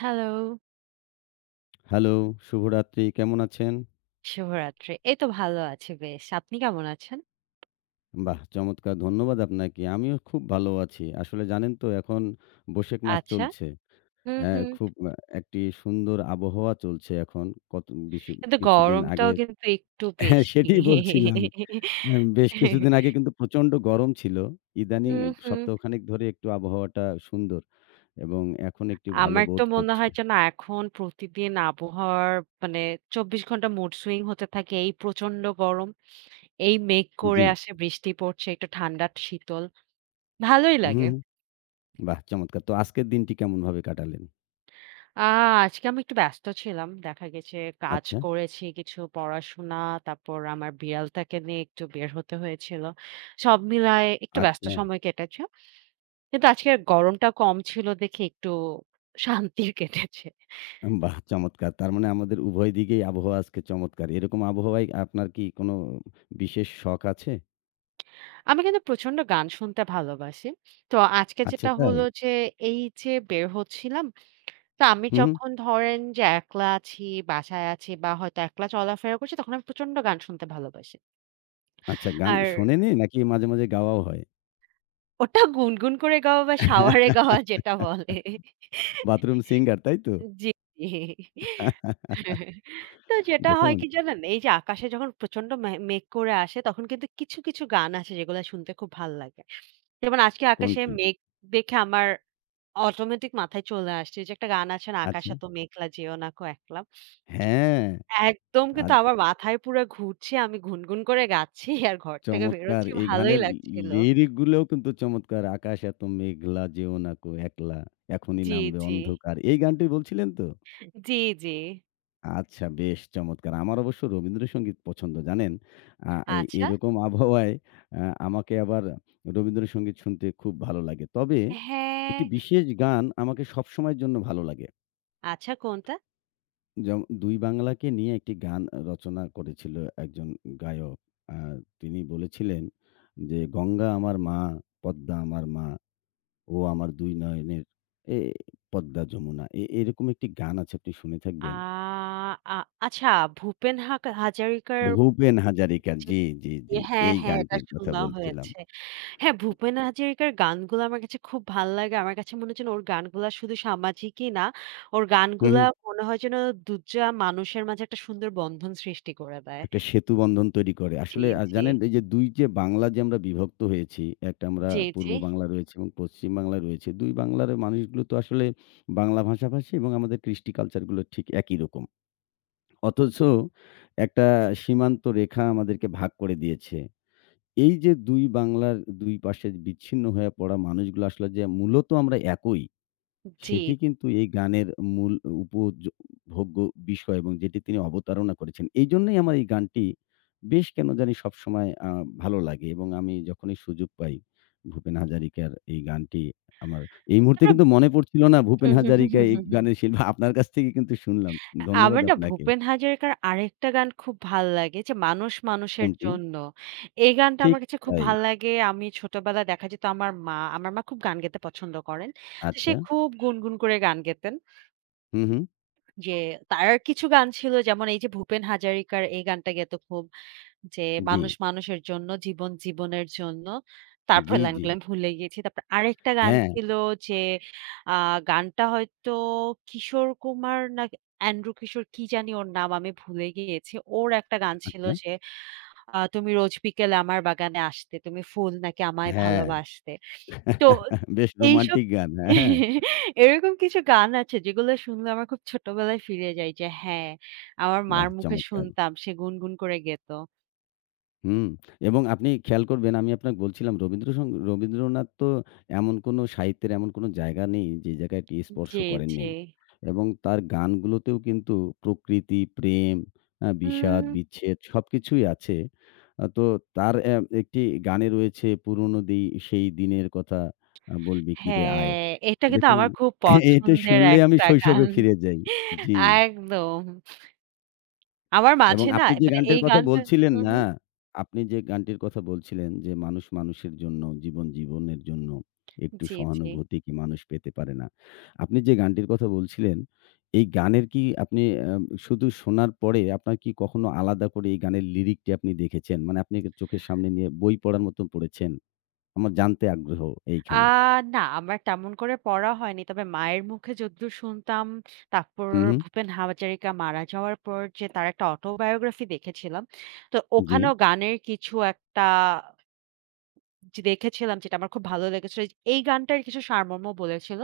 Hello, hello, শুভরাত্রি। কেমন আছেন? শুভরাত্রি। এই তো ভালো আছি বেশ। আপনি কেমন আছেন? বাহ! চমৎকার ধন্যবাদ আপনাকে। আমিও খুব ভালো আছি। আসলে জানেন তো এখন বৈশাখ মাস আচ্ছা। চলছে। হুম, অ্যা হুম। খুব একটি সুন্দর আবহাওয়া চলছে এখন। কত বেশি কিন্তু কিছুদিন আগে। গরমটাও কিন্তু একটু হ্যাঁ, বেশি। সেটিই বলছিলাম। বেশ কিছুদিন আগে কিন্তু প্রচণ্ড গরম ছিল। ইদানিং হুম, হুম। সপ্তাহখানেক ধরে একটু আবহাওয়াটা সুন্দর এবং এখন একটু ভালো আমার তো বোধ মনে করছি। হয় যেন এখন প্রতিদিন আবহাওয়ার মানে ২৪ ঘন্টা মুড সুইং হতে থাকে। এই প্রচন্ড গরম, এই মেঘ জি। করে আসে, বৃষ্টি পড়ছে, একটু ঠান্ডা শীতল। ভালোই হুম, লাগে। হুম। বাহ! চমৎকার। তো আজকের দিনটি কেমনভাবে কাটালেন? আ আজকে আমি একটু ব্যস্ত ছিলাম। দেখা গেছে কাজ আচ্ছা, করেছি, কিছু পড়াশোনা, তারপর আমার বিড়ালটাকে নিয়ে একটু বের হতে হয়েছিল। সব মিলায়ে একটু ব্যস্ত আচ্ছা। সময় কেটেছে। কিন্তু আজকে গরমটা কম ছিল দেখে একটু শান্তির কেটেছে। বাহ! চমৎকার। তার মানে আমাদের উভয় দিকেই আবহাওয়া আজকে চমৎকার। এরকম আবহাওয়ায় আপনার কি কোনো বিশেষ শখ আছে? আমি কিন্তু প্রচন্ড গান শুনতে ভালোবাসি। তো আজকে আচ্ছা যেটা তাই? হলো যে, এই যে বের হচ্ছিলাম, তো আমি হু, হু। যখন ধরেন যে একলা আছি, বাসায় আছি বা হয়তো একলা চলাফেরা করছি, তখন আমি প্রচন্ড গান শুনতে ভালোবাসি। আচ্ছা গান আর শোনেনই নাকি মাঝে, মাঝে গাওয়াও হয়? ওটা গুনগুন করে গাওয়া বা শাওয়ারে গাওয়া যেটা বলে। বাথরুম সিঙ্গার তাই তো? জি, জি। তো যেটা হয় দেখুন কি জানেন? এই যে আকাশে যখন প্রচন্ড মেঘ করে আসে তখন কিন্তু কিছু, কিছু গান আছে যেগুলা শুনতে খুব ভাল লাগে। যেমন আজকে আকাশে কোনটি? মেঘ দেখে আমার অটোমেটিক মাথায় চলে আসছে যে একটা গান আছে না? "আকাশ আচ্ছা। এত মেঘলা যেও না কো একলা।" হ্যাঁ, একদম আর কিন্তু আমার মাথায় পুরা ঘুরছে। আমি গুনগুন করে গাচ্ছি আর ঘর থেকে চমৎকার বেরোচ্ছি এই ভালোই গানের লাগছিল। লিরিক গুলোও কিন্তু চমৎকার। আকাশ এত মেঘলা যেও না কো একলা, এখনই জি, নামবে জি। অন্ধকার। এই গানটি বলছিলেন তো? জি, জি। আচ্ছা বেশ চমৎকার! আমার অবশ্য রবীন্দ্রসঙ্গীত পছন্দ জানেন? এই আচ্ছা। এরকম আবহাওয়ায় আ আমাকে আবার রবীন্দ্রসঙ্গীত শুনতে খুব ভালো লাগে। তবে একটি হ্যাঁ, বিশেষ গান আমাকে সবসময়ের জন্য ভালো লাগে। আচ্ছা কোনটা? যেমন ২ বাংলাকে নিয়ে একটি গান রচনা করেছিল একজন গায়ক। আ তিনি বলেছিলেন যে, "গঙ্গা আমার মা, পদ্মা আমার মা, ও আমার ২ নয়নের এ পদ্মা যমুনা।" এরকম একটি গান আছে আপনি শুনে আ থাকবেন। আ আচ্ছা ভূপেন হাজারিকার ভূপেন হাজারিকা। যে জি, জি, ইয়ে, জি। হ্যাঁ, এই হ্যাঁ, এটা গানটির কথা শোনা বলছিলাম। হয়েছে। হ্যাঁ, ভূপেন হাজারিকার গানগুলো আমার কাছে খুব ভাল লাগে। আমার কাছে মনে হয় যেন ওর গানগুলা শুধু সামাজিকই না, ওর হুম, গানগুলা হুম। মনে হয় যেন ২ টা মানুষের মাঝে একটা সুন্দর বন্ধন সৃষ্টি করে দেয়। একটা সেতু বন্ধন তৈরি করে। জি, আসলে জি। জানেন এই যে ২ যে বাংলা যে আমরা বিভক্ত হয়েছি, একটা আমরা জি, পূর্ব জি। বাংলা রয়েছে এবং পশ্চিম বাংলা রয়েছে। ২ বাংলার মানুষগুলো তো আসলে বাংলা ভাষাভাষী এবং আমাদের কৃষ্টি কালচার গুলো ঠিক একই রকম। অথচ একটা সীমান্ত রেখা আমাদেরকে ভাগ করে দিয়েছে। এই যে ২ বাংলার ২ পাশে বিচ্ছিন্ন হয়ে পড়া মানুষগুলো আসলে যে মূলত আমরা একই। জি। সেটি কিন্তু এই গানের মূল উপযোগ্য বিষয় এবং যেটি তিনি অবতারণা করেছেন। এইজন্যই আমার এই গানটি বেশ কেন জানি সবসময় ভালো লাগে এবং আমি যখনই সুযোগ পাই ভূপেন হাজারিকার এই গানটি আমার এই মুহূর্তে তারপর কিন্তু মনে পড়ছিল না ভূপেন হুম, হুম, হুম, হাজারিকা হুম, এই হুম, হুম। গানের শিল্পী। আপনার কাছ থেকে কিন্তু শুনলাম। ধন্যবাদ আমার না আপনাকে। 'ভূপেন হাজারিকার' আরেকটা গান খুব ভাল লাগে যে 'মানুষ মানুষের কোনটি? জন্য।' এই গানটা ঠিক আমার কাছে খুব তাই। ভাল লাগে। আমি ছোটবেলায় দেখা যেত আমার মা খুব গান গেতে পছন্দ করেন। তো সে আচ্ছা। খুব গুনগুন করে গান গেতেন। হু, হু। যে তার কিছু গান ছিল যেমন এই যে 'ভূপেন হাজারিকার' এই গানটা গেতো খুব। যে জি। মানুষ মানুষের জন্য, জীবন জীবনের জন্য। তারপর জি, জি। লাইনগুলো আমি ভুলে গিয়েছি। তারপর আরেকটা গান হ্যাঁ, ছিল যে আ গানটা হয়তো কিশোর কুমার না এন্ড্রু কিশোর কি জানি ওর নাম আমি ভুলে গিয়েছি। ওর একটা গান ছিল আচ্ছা। যে তুমি রোজ বিকেলে আমার বাগানে আসতে। তুমি ফুল নাকি আমায় হ্যাঁ। ভালোবাসতে। তো বেশ এইসব রোমান্টিক গান। হ্যাঁ, হ্যাঁ, এরকম কিছু গান আছে যেগুলো শুনলে আমার খুব ছোটবেলায় ফিরে যাই যে হ্যাঁ, আমার মার বাহ! মুখে চমৎকার। শুনতাম সে গুনগুন করে গেত। হুম, এবং আপনি খেয়াল করবেন আমি আপনাকে বলছিলাম রবীন্দ্রনাথ তো এমন কোনো সাহিত্যের এমন কোনো জায়গা নেই যে জায়গায় এটি স্পর্শ জি, করেননি। জি। এবং তার গানগুলোতেও কিন্তু প্রকৃতি, প্রেম, বিষাদ, উম বিচ্ছেদ সবকিছুই আছে। তো তার একটি গানে রয়েছে পুরনো দি সেই দিনের কথা বলবি কিরে আয়। হ্যাঁ, এটা কিন্তু দেখুন আমার খুব এটা পছন্দের শুনলেই আমি একটা শৈশবে গান। ফিরে যাই। জি। একদম। আমার এবং মাঝে না আপনি যে মানে গানটির এই কথা গানটা বলছিলেন হুম, না, হুম। আপনি যে গানটির কথা বলছিলেন যে, "মানুষ মানুষের জন্য, জীবন জীবনের জন্য একটু জি, জি। সহানুভূতি কি মানুষ পেতে পারে না?" আপনি যে গানটির কথা বলছিলেন, এই গানের কি আপনি আ শুধু শোনার পরে আপনার কি কখনো আলাদা করে এই গানের লিরিকটি আপনি দেখেছেন? মানে আপনি কি চোখের সামনে নিয়ে বই পড়ার মতো পড়েছেন? আমার জানতে আগ্রহ আ এইখানে। না আমার তেমন করে পড়া হয়নি। তবে মায়ের মুখে যদ্দূর শুনতাম, তারপর হু, হু। ভূপেন হাজারিকা মারা যাওয়ার পর যে তার একটা অটোবায়োগ্রাফি দেখেছিলাম। তো জি, ওখানেও গানের কিছু একটা যে দেখেছিলাম যেটা আমার খুব ভালো লেগেছিল। এই গানটার কিছু সারমর্ম বলেছিল।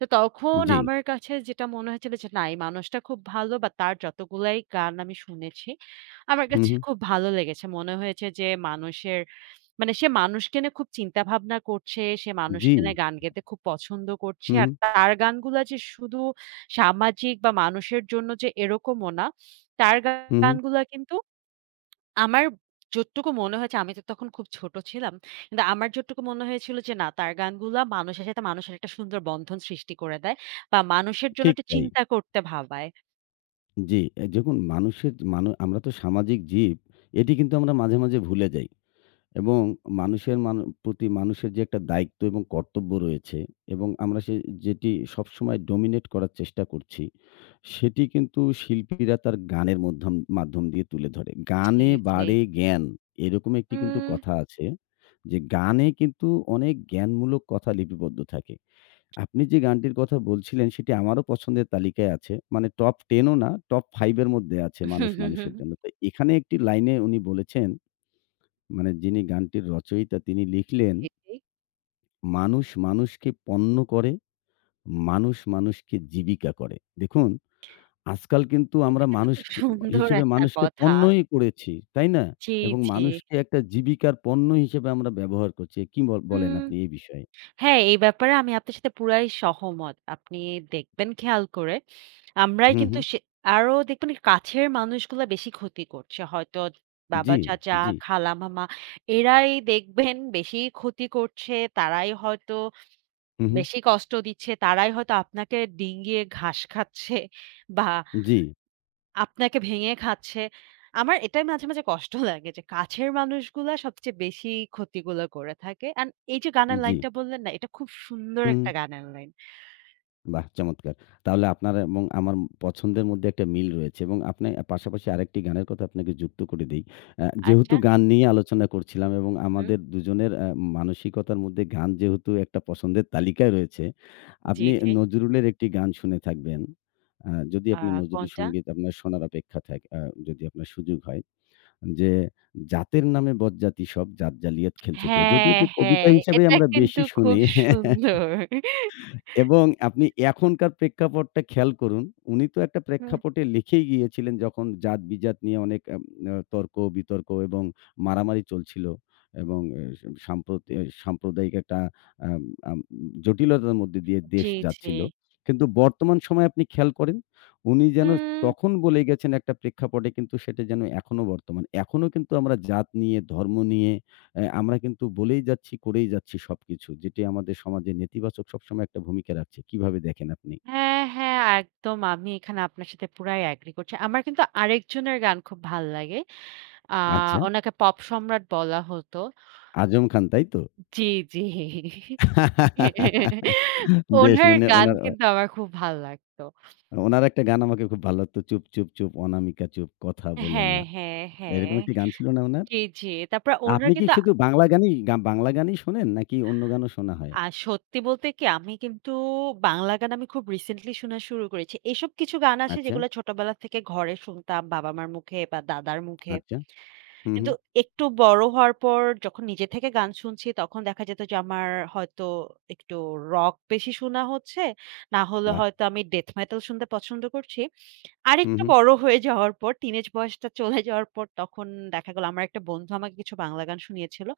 তো তখন জি। আমার কাছে যেটা মনে হয়েছিল যে না এই মানুষটা খুব ভালো বা তার যতগুলাই গান আমি শুনেছি, আমার হু, কাছে হু। খুব ভালো লেগেছে। মনে হয়েছে যে মানুষের মানে সে মানুষকে নিয়ে খুব চিন্তা ভাবনা করছে, সে জি। মানুষকে নিয়ে গান গেতে খুব পছন্দ করছে। হু, হু। আর তার গানগুলা যে শুধু সামাজিক বা মানুষের জন্য যে এরকমও না। তার হু, হু। গানগুলা কিন্তু আমার যতটুকু মনে হয়েছে আমি তো তখন খুব ছোট ছিলাম। কিন্তু আমার যতটুকু মনে হয়েছিল যে না তার গানগুলা মানুষের সাথে মানুষের একটা সুন্দর বন্ধন সৃষ্টি করে দেয় বা মানুষের জন্য ঠিক একটু তাই। চিন্তা করতে ভাবায়। জি, দেখুন মানুষের মানু আমরা তো সামাজিক জীব, এটি কিন্তু আমরা মাঝে, মাঝে ভুলে যাই এবং মানুষের মান প্রতি মানুষের যে একটা দায়িত্ব এবং কর্তব্য রয়েছে এবং আমরা সে যেটি সবসময় ডমিনেট করার চেষ্টা করছি, সেটি কিন্তু শিল্পীরা তার গানের মাধ্যম দিয়ে তুলে ধরে। জি, "গানে জি। বাড়ে জ্ঞান" এরকম একটি কিন্তু উম কথা আছে যে, গানে কিন্তু অনেক জ্ঞানমূলক কথা লিপিবদ্ধ থাকে। আপনি যে গানটির কথা বলছিলেন সেটি আমারও পছন্দের তালিকায় আছে। মানে টপ 10 ও না, টপ 5 এর মধ্যে আছে 'মানুষ মানুষের জন্য।' তো এখানে একটি লাইনে উনি বলেছেন, মানে যিনি গানটির রচয়িতা তিনি লিখলেন, জি, জি। "মানুষ মানুষকে পণ্য করে, মানুষ মানুষকে জীবিকা করে।" দেখুন, আজকাল কিন্তু এটা আমরা কিন্তু মানুষ খুব খি সুন্দর হিসেবে একটা মানুষকে কথা। পণ্যই করেছি, তাই না? জি, এবং জি। মানুষকে একটা জীবিকার পণ্য হিসেবে আমরা ব্যবহার করছি। কি বলেন হুম। আপনি এই বিষয়ে? হ্যাঁ, এই ব্যাপারে আমি আপনার সাথে পুরাই সহমত। আপনি দেখবেন খেয়াল করে, আমরাই হু, হু। কিন্তু সে আরো দেখবেন কাছের মানুষগুলা বেশি ক্ষতি করছে। হয়তো বাবা, জি, চাচা, জি। খালা, মামা এরাই দেখবেন বেশি ক্ষতি করছে। তারাই হয়তো হু, হু। বেশি কষ্ট দিচ্ছে। তারাই হয়তো আপনাকে ডিঙিয়ে ঘাস খাচ্ছে বা জি, আপনাকে ভেঙে খাচ্ছে। আমার এটাই মাঝে, মাঝে কষ্ট লাগে যে কাছের মানুষগুলা সবচেয়ে বেশি ক্ষতিগুলো করে থাকে। অ্যান্ড এই যে গানের জি। লাইনটা বললেন না, এটা খুব সুন্দর হু। একটা গানের লাইন। বাহ! চমৎকার। তাহলে আপনার এবং আমার পছন্দের মধ্যে একটা মিল রয়েছে এবং আপনি পাশাপাশি আরেকটি গানের কথা আপনাকে যুক্ত করে দেই। যেহেতু আচ্ছা, গান নিয়ে আলোচনা করছিলাম এবং হুম, আমাদের দুজনের মানসিকতার মধ্যে গান যেহেতু একটা পছন্দের তালিকায় রয়েছে, জি, আপনি জি। নজরুলের একটি গান শুনে থাকবেন। যদি আ আপনি নজরুল কোনটা? সঙ্গীত আপনার শোনার অপেক্ষা থাকে যদি আপনার সুযোগ হয় যে, "জাতের নামে বজ্জাতি সব জাত জালিয়াত খেলছো জো।" যদিও হ্যাঁ, এটি হ্যাঁ, কবিতা হিসেবে এটা আমরা কিন্তু বেশি শুনি। খুব সুন্দর। এবং আপনি এখনকার প্রেক্ষাপটটা খেয়াল করুন। উনি তো একটা হুম, প্রেক্ষাপটে লিখেই গিয়েছিলেন যখন জাত-বিজাত নিয়ে অনেক আম আ তর্ক-বিতর্ক এবং মারামারি চলছিল এবং এ সাম্প্রতি সাম্প্রদায়িক একটা আম আম জটিলতার মধ্যে দিয়ে দেশ জি, জি। যাচ্ছিল। কিন্তু বর্তমান সময়ে আপনি খেয়াল করেন, উনি যেন উম তখন বলে গেছেন একটা প্রেক্ষাপটে কিন্তু সেটা যেন এখনো বর্তমান। এখনো কিন্তু আমরা জাত নিয়ে, ধর্ম নিয়ে আমরা কিন্তু বলেই যাচ্ছি, করেই যাচ্ছি সবকিছু। যেটি আমাদের সমাজে নেতিবাচক সবসময় একটা ভূমিকা রাখছে। কিভাবে দেখেন আপনি? হ্যাঁ, হ্যাঁ, একদম আমি এখানে আপনার সাথে পুরাই এগ্রি করছি। আমার কিন্তু আরেকজনের গান খুব ভাল লাগে। আ আচ্ছা, ওনাকে পপ সম্রাট বলা হতো। আজম খান তাই তো? জি, জি। বেশ ওনার মানে গান কিন্তু আমার খুব ভাল লাগতো। উনার একটা গান আমাকে খুব ভালো লাগতো। 'চুপ, চুপ, চুপ অনামিকা চুপ কথা বলো হ্যাঁ, না।' হ্যাঁ, হ্যাঁ। এরকম একটি গান ছিল না উনার? জি, জি। তারপর ওনার আপনি কি কিন্তু আ শুধু বাংলা গানই শোনেন নাকি অন্য গানও শোনা হয়? আ- সত্যি বলতে কি আমি কিন্তু বাংলা গান আমি খুব রিসেন্টলি শোনা শুরু করেছি। এসব কিছু গান আছে আচ্ছা, যেগুলো ছোটবেলা থেকে ঘরে শুনতাম বাবা-মার মুখে বা দাদার মুখে। আচ্ছা। হুম, কিন্তু হুম। একটু বড় হওয়ার পর যখন নিজে থেকে গান শুনছি তখন দেখা যেত যে আমার হয়তো একটু রক বেশি শোনা হচ্ছে। না হলে বাহ! হয়তো আমি ডেথ মেটাল শুনতে পছন্দ করছি। হুম, আরেকটু হুম। বড় হয়ে যাওয়ার পর টিনেজ বয়সটা চলে যাওয়ার পর তখন দেখা গেল আমার একটা বন্ধু আমাকে কিছু বাংলা গান শুনিয়েছিল।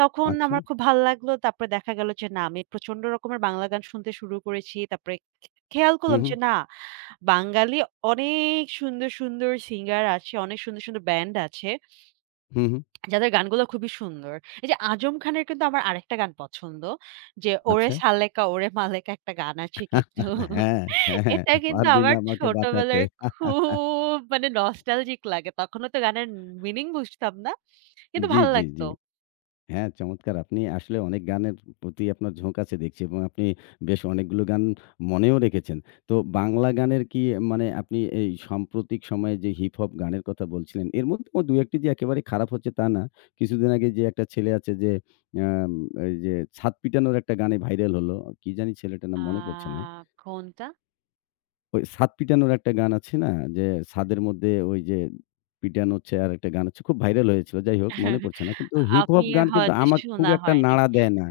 তখন আচ্ছা। আমার খুব ভাল লাগলো। তারপরে দেখা গেল যে না আমি প্রচন্ড রকমের বাংলা গান শুনতে শুরু করেছি। তারপরে খেয়াল হুম, করলাম হুম। যে না বাঙালি অনেক সুন্দর, সুন্দর সিঙ্গার আছে, অনেক সুন্দর, সুন্দর ব্যান্ড আছে। হুম, হুম। যাদের গানগুলো খুবই সুন্দর। এই যে 'আজম খানের' কিন্তু আমার আরেকটা গান পছন্দ। যে 'ওরে আচ্ছা। সালেকা ওরে মালেকা' একটা গান আছে কিন্তু। হ্যাঁ, হ্যাঁ, হ্যাঁ। এটা কিন্তু পারবি না আমার আমাকে বাঁচাতে। ছোটবেলার খুব মানে নস্টালজিক লাগে। তখনও তো গানের মিনিং বুঝতাম না। কিন্তু জি, ভাল জি, লাগতো। জি। হ্যাঁ, চমৎকার! আপনি আসলে অনেক গানের প্রতি আপনার ঝোঁক আছে দেখছি এবং আপনি বেশ অনেকগুলো গান মনেও রেখেছেন। তো বাংলা গানের কি মানে আপনি এই সাম্প্রতিক সময়ে যে হিপ হপ গানের কথা বলছিলেন, এর মধ্যেও ২-১ টি যে একেবারে খারাপ হচ্ছে তা না। কিছুদিন আগে যে একটা ছেলে আছে যে আম এই যে ছাদ পিটানোর একটা গানে ভাইরাল হলো। কি জানি ছেলেটার নাম আ মনে পড়ছে না। কোনটা? ওই ছাদ পিটানোর একটা গান আছে না? যে ছাদের মধ্যে ওই যে পিটানো চেয়ার একটা গান হচ্ছে খুব ভাইরাল হয়েছিল। যাই হোক মনে পড়ছে না। কিন্তু হিপ হপ আমি গান কিন্তু হয়তো আমার খুব শোনা একটা হয়নি। নাড়া দেয় না।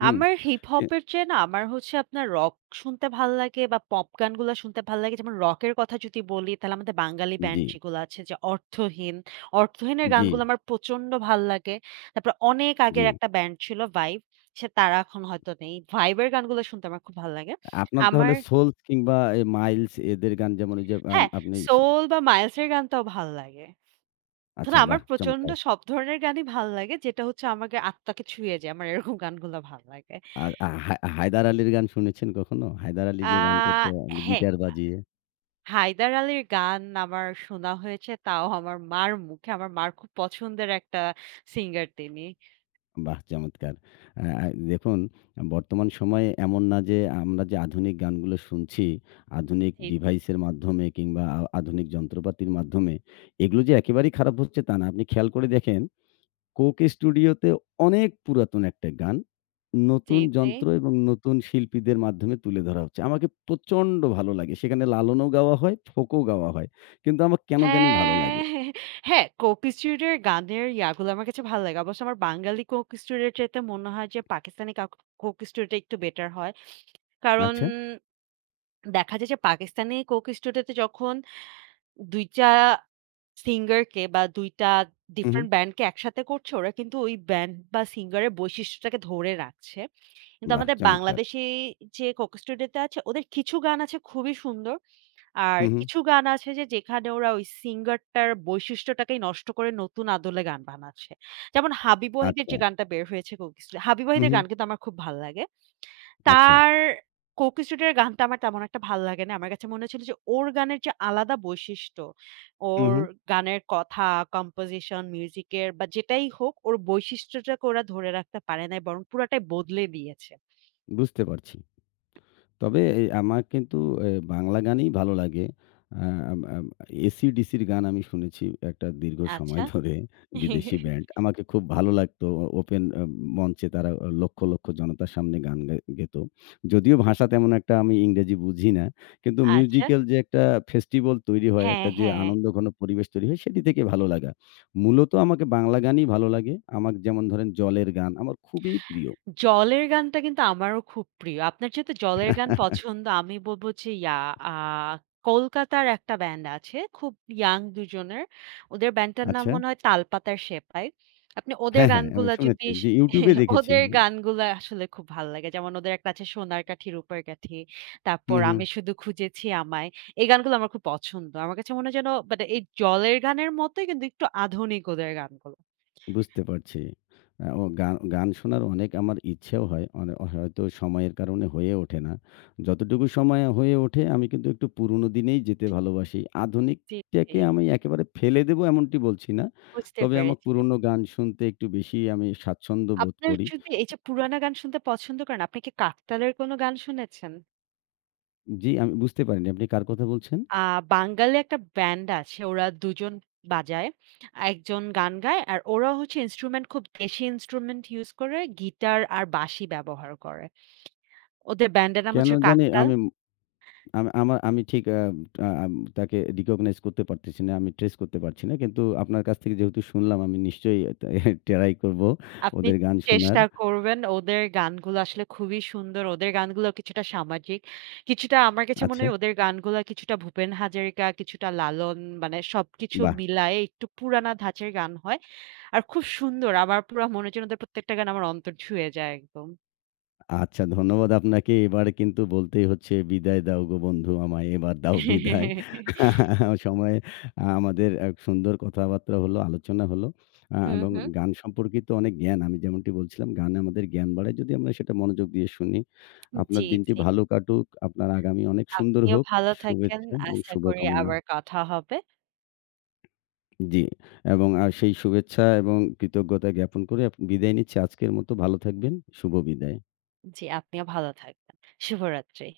হুম? আমার হিপ এ হপের চেয়ে না আমার হচ্ছে আপনার রক শুনতে ভাল লাগে বা পপ গানগুলা শুনতে ভাল লাগে। যেমন রকের কথা যদি বলি তাহলে আমাদের বাঙালি জি, ব্যান্ড যেগুলো আছে যে 'অর্থহীন', 'অর্থহীনের' জি, গানগুলো আমার প্রচন্ড ভাল লাগে। তারপরে অনেক জি। আগের একটা ব্যান্ড ছিল 'ভাইব', সে তারা এখন হয়তো নেই। 'ভাইব' এর গানগুলো শুনতে আমার খুব ভাল লাগে। আপনার তাহলে আমার সোলস কিংবা মাইলস এদের গান যেমন ওই যে হ্যাঁ, আপনি সোল বা মাইলসের গানটাও ভাল লাগে। আচ্ছা ধরুন আমার বাহ! প্রচন্ড চমৎকার। সব ধরনের গানই ভাল লাগে যেটা হচ্ছে আমাকে আত্মাকে ছুঁয়ে যায়। আমার এরকম গানগুলো ভাল লাগে। আর আ হায় হায়দার আলীর গান শুনেছেন কখনো? হায়দার আলী আ যে গান করত হ্যাঁ। গিটার বাজিয়ে। হায়দার আলীর গান আমার শোনা হয়েছে, তাও আমার মার মুখে। আমার মার খুব পছন্দের একটা সিঙ্গার তিনি। বাহ! চমৎকার। আ আ দেখুন বর্তমান সময়ে এমন না যে আমরা যে আধুনিক গানগুলো শুনছি, আধুনিক জি, ডিভাইসের মাধ্যমে কিংবা আধুনিক যন্ত্রপাতির মাধ্যমে এগুলো যে একেবারেই খারাপ হচ্ছে তা না। আপনি খেয়াল করে দেখেন কোক স্টুডিওতে অনেক পুরাতন একটা গান জি, নতুন জি। যন্ত্র এবং নতুন শিল্পীদের মাধ্যমে তুলে ধরা হচ্ছে। আমাকে প্রচণ্ড ভালো লাগে। সেখানে লালনও গাওয়া হয়, ফোকও গাওয়া হয়। কিন্তু আমার কেন জানি ভালো হ্যাঁ, লাগে। হ্যাঁ, কোকি স্টুডিওর গানের ইয়াগুলো আমার কাছে ভালো লাগে। অবশ্য আমার বাঙালি কোকি স্টুডিওর চাইতে মনে হয় যে পাকিস্তানি কোকি স্টুডিওটা একটু বেটার হয়। কারণ আচ্ছা। দেখা যায় যে পাকিস্তানি কোকি স্টুডিওতে যখন ২ টা সিঙ্গারকে বা ২ টা হু, হু। ডিফারেন্ট ব্যান্ডকে একসাথে করছে, ওরা কিন্তু ওই ব্যান্ড বা সিঙ্গারের বৈশিষ্ট্যটাকে ধরে রাখছে। কিন্তু বাহ! আমাদের চমৎকার। বাংলাদেশী যে কোক স্টুডিওতে আছে, ওদের কিছু গান আছে খুবই সুন্দর। আর হু, হু। কিছু গান আছে যে যেখানে ওরা ওই সিঙ্গারটার বৈশিষ্ট্যটাকেই নষ্ট করে নতুন আদলে গান বানাচ্ছে। যেমন হাবিব ওয়াহিদের আচ্ছা। যে গানটা বের হয়েছে কোক স্টুডিও হাবিব হু, ওয়াহিদের হু। গান কিন্তু আমার খুব ভাল লাগে। আচ্ছা। তার কোক স্টুডিওর গানটা আমার তেমন একটা ভাল লাগে না। আমার কাছে মনে হচ্ছিল যে ওর গানের যে আলাদা বৈশিষ্ট্য, হুম, ওর হুম। গানের কথা, কম্পোজিশন, মিউজিকের বা যেটাই হোক ওর বৈশিষ্ট্যটাকে ওরা ধরে রাখতে পারে নাই বরং পুরাটাই বদলে দিয়েছে। বুঝতে পারছি। তবে আমার কিন্তু বাংলা গানই ভালো লাগে। আ আম আম AC/DC র গান আমি শুনেছি একটা দীর্ঘ সময় আচ্ছা। ধরে বিদেশি ব্যান্ড। আমাকে খুব ভালো লাগতো। ওপেন মঞ্চে তারা লক্ষ, লক্ষ জনতার সামনে গান গেত। যদিও ভাষা তেমন একটা আমি ইংরেজি বুঝি না। কিন্তু আচ্ছা। মিউজিক্যাল যে একটা ফেস্টিভ্যাল তৈরি হয়, হ্যাঁ, একটা যে হ্যাঁ। আনন্দঘন পরিবেশ তৈরি হয় সেটি থেকে ভালো লাগা। মূলত আমাকে বাংলা গানই ভালো লাগে। আমার যেমন ধরেন 'জলের' গান আমার খুবই প্রিয়। জলের গানটা কিন্তু আমারও খুব প্রিয়। আপনার যেহেতু জলের গান পছন্দ, আমি বলব যে ইয়া আ কলকাতার একটা ব্যান্ড আছে, খুব ইয়াং দুজনের। ওদের ব্যান্ডটার নাম আচ্ছা। মনে হয় 'তালপাতার সেপাই।' আপনি ওদের হ্যাঁ, হ্যাঁ, আমি গানগুলা শুনেছি। যদি সে জি, YouTube এ দেখেছি ওদের আমি। গানগুলা আসলে খুব ভাল লাগে। যেমন ওদের একটা আছে 'সোনার কাঠি রূপার কাঠি', হু, তারপর হু। 'আমি শুধু খুঁজেছি আমায়।' এই গানগুলো আমার খুব পছন্দ। আমার কাছে মনে হয় যেন মানে এই জলের গানের মতোই কিন্তু একটু আধুনিক ওদের গানগুলো। বুঝতে পারছি। ও গান গান শোনার অনেক আমার ইচ্ছেও হয়। হয়তো সময়ের কারণে হয়ে ওঠে না। যতটুকু সময় হয়ে ওঠে আমি কিন্তু একটু পুরোনো দিনেই যেতে ভালোবাসি। জি, জি। আধুনিকটাকে আমি একেবারে ফেলে দেব এমনটি বলছি না। বুঝতে তবে আমার পেরেছি। পুরোনো গান শুনতে একটু বেশি আমি স্বাচ্ছন্দ্য বোধ আপনার করি। যদি এই যে পুরানা গান শুনতে পছন্দ করেন, আপনি কি কাকতালের কোনো গান শুনেছেন? জি, আমি বুঝতে পারিনি আপনি কার কথা বলছেন? আ বাঙালি একটা ব্যান্ড আছে। ওরা ২ জন বাজায়। একজন গান গায় আর ওরা হচ্ছে ইন্সট্রুমেন্ট খুব দেশি ইন্সট্রুমেন্ট ইউস করে গিটার আর বাঁশি ব্যবহার করে। ওদের ব্যান্ডের নাম কেন হচ্ছে জানি কাকতাল। আমি আমি আমার আমি ঠিক আ আ আম তাকে recognize করতে পারতেছি না। আমি ট্রেস করতে পারছি না। কিন্তু আপনার কাছ থেকে যেহেতু শুনলাম আমি নিশ্চয়ই এটা ট্রাই করব আপনি ওদের গান শোনার। চেষ্টা করবেন ওদের গানগুলো আসলে খুবই সুন্দর। ওদের গানগুলো কিছুটা সামাজিক। কিছুটা আমার কাছে মনে আচ্ছা, হয় ওদের গানগুলা কিছুটা ভূপেন হাজারিকা, কিছুটা লালন মানে সবকিছু বাহ! মিলায়ে একটু পুরানা ধাঁচের গান হয়। আর খুব সুন্দর। আমার পুরা মনে হচ্ছে ওদের প্রত্যেকটা গান আমার অন্তর ছুঁয়ে যায় একদম। আচ্ছা, ধন্যবাদ আপনাকে। এবার কিন্তু বলতেই হচ্ছে, "বিদায় দাও গো বন্ধু আমায়, এবার দাও বিদায়।" সময় আ আমাদের এক সুন্দর কথাবার্তা হলো, আলোচনা হলো। হুম, এবং হুম। গান সম্পর্কিত অনেক জ্ঞান, আমি যেমনটি বলছিলাম, গান আমাদের জ্ঞান বাড়ায় যদি আমরা সেটা মনোযোগ দিয়ে শুনি। আপনার জি, দিনটি জি। ভালো কাটুক, আপনার আগামী অনেক সুন্দর আপনিও হোক। ভালো থাকেন। শুভেচ্ছা এবং আশা করি শুভকামনা। আবার কথা হবে। জি, এবং সেই শুভেচ্ছা এবং কৃতজ্ঞতা জ্ঞাপন করে বিদায় নিচ্ছি। আজকের মতো ভালো থাকবেন। শুভ বিদায়। জি, আপনিও ভালো থাকবেন। শুভরাত্রি।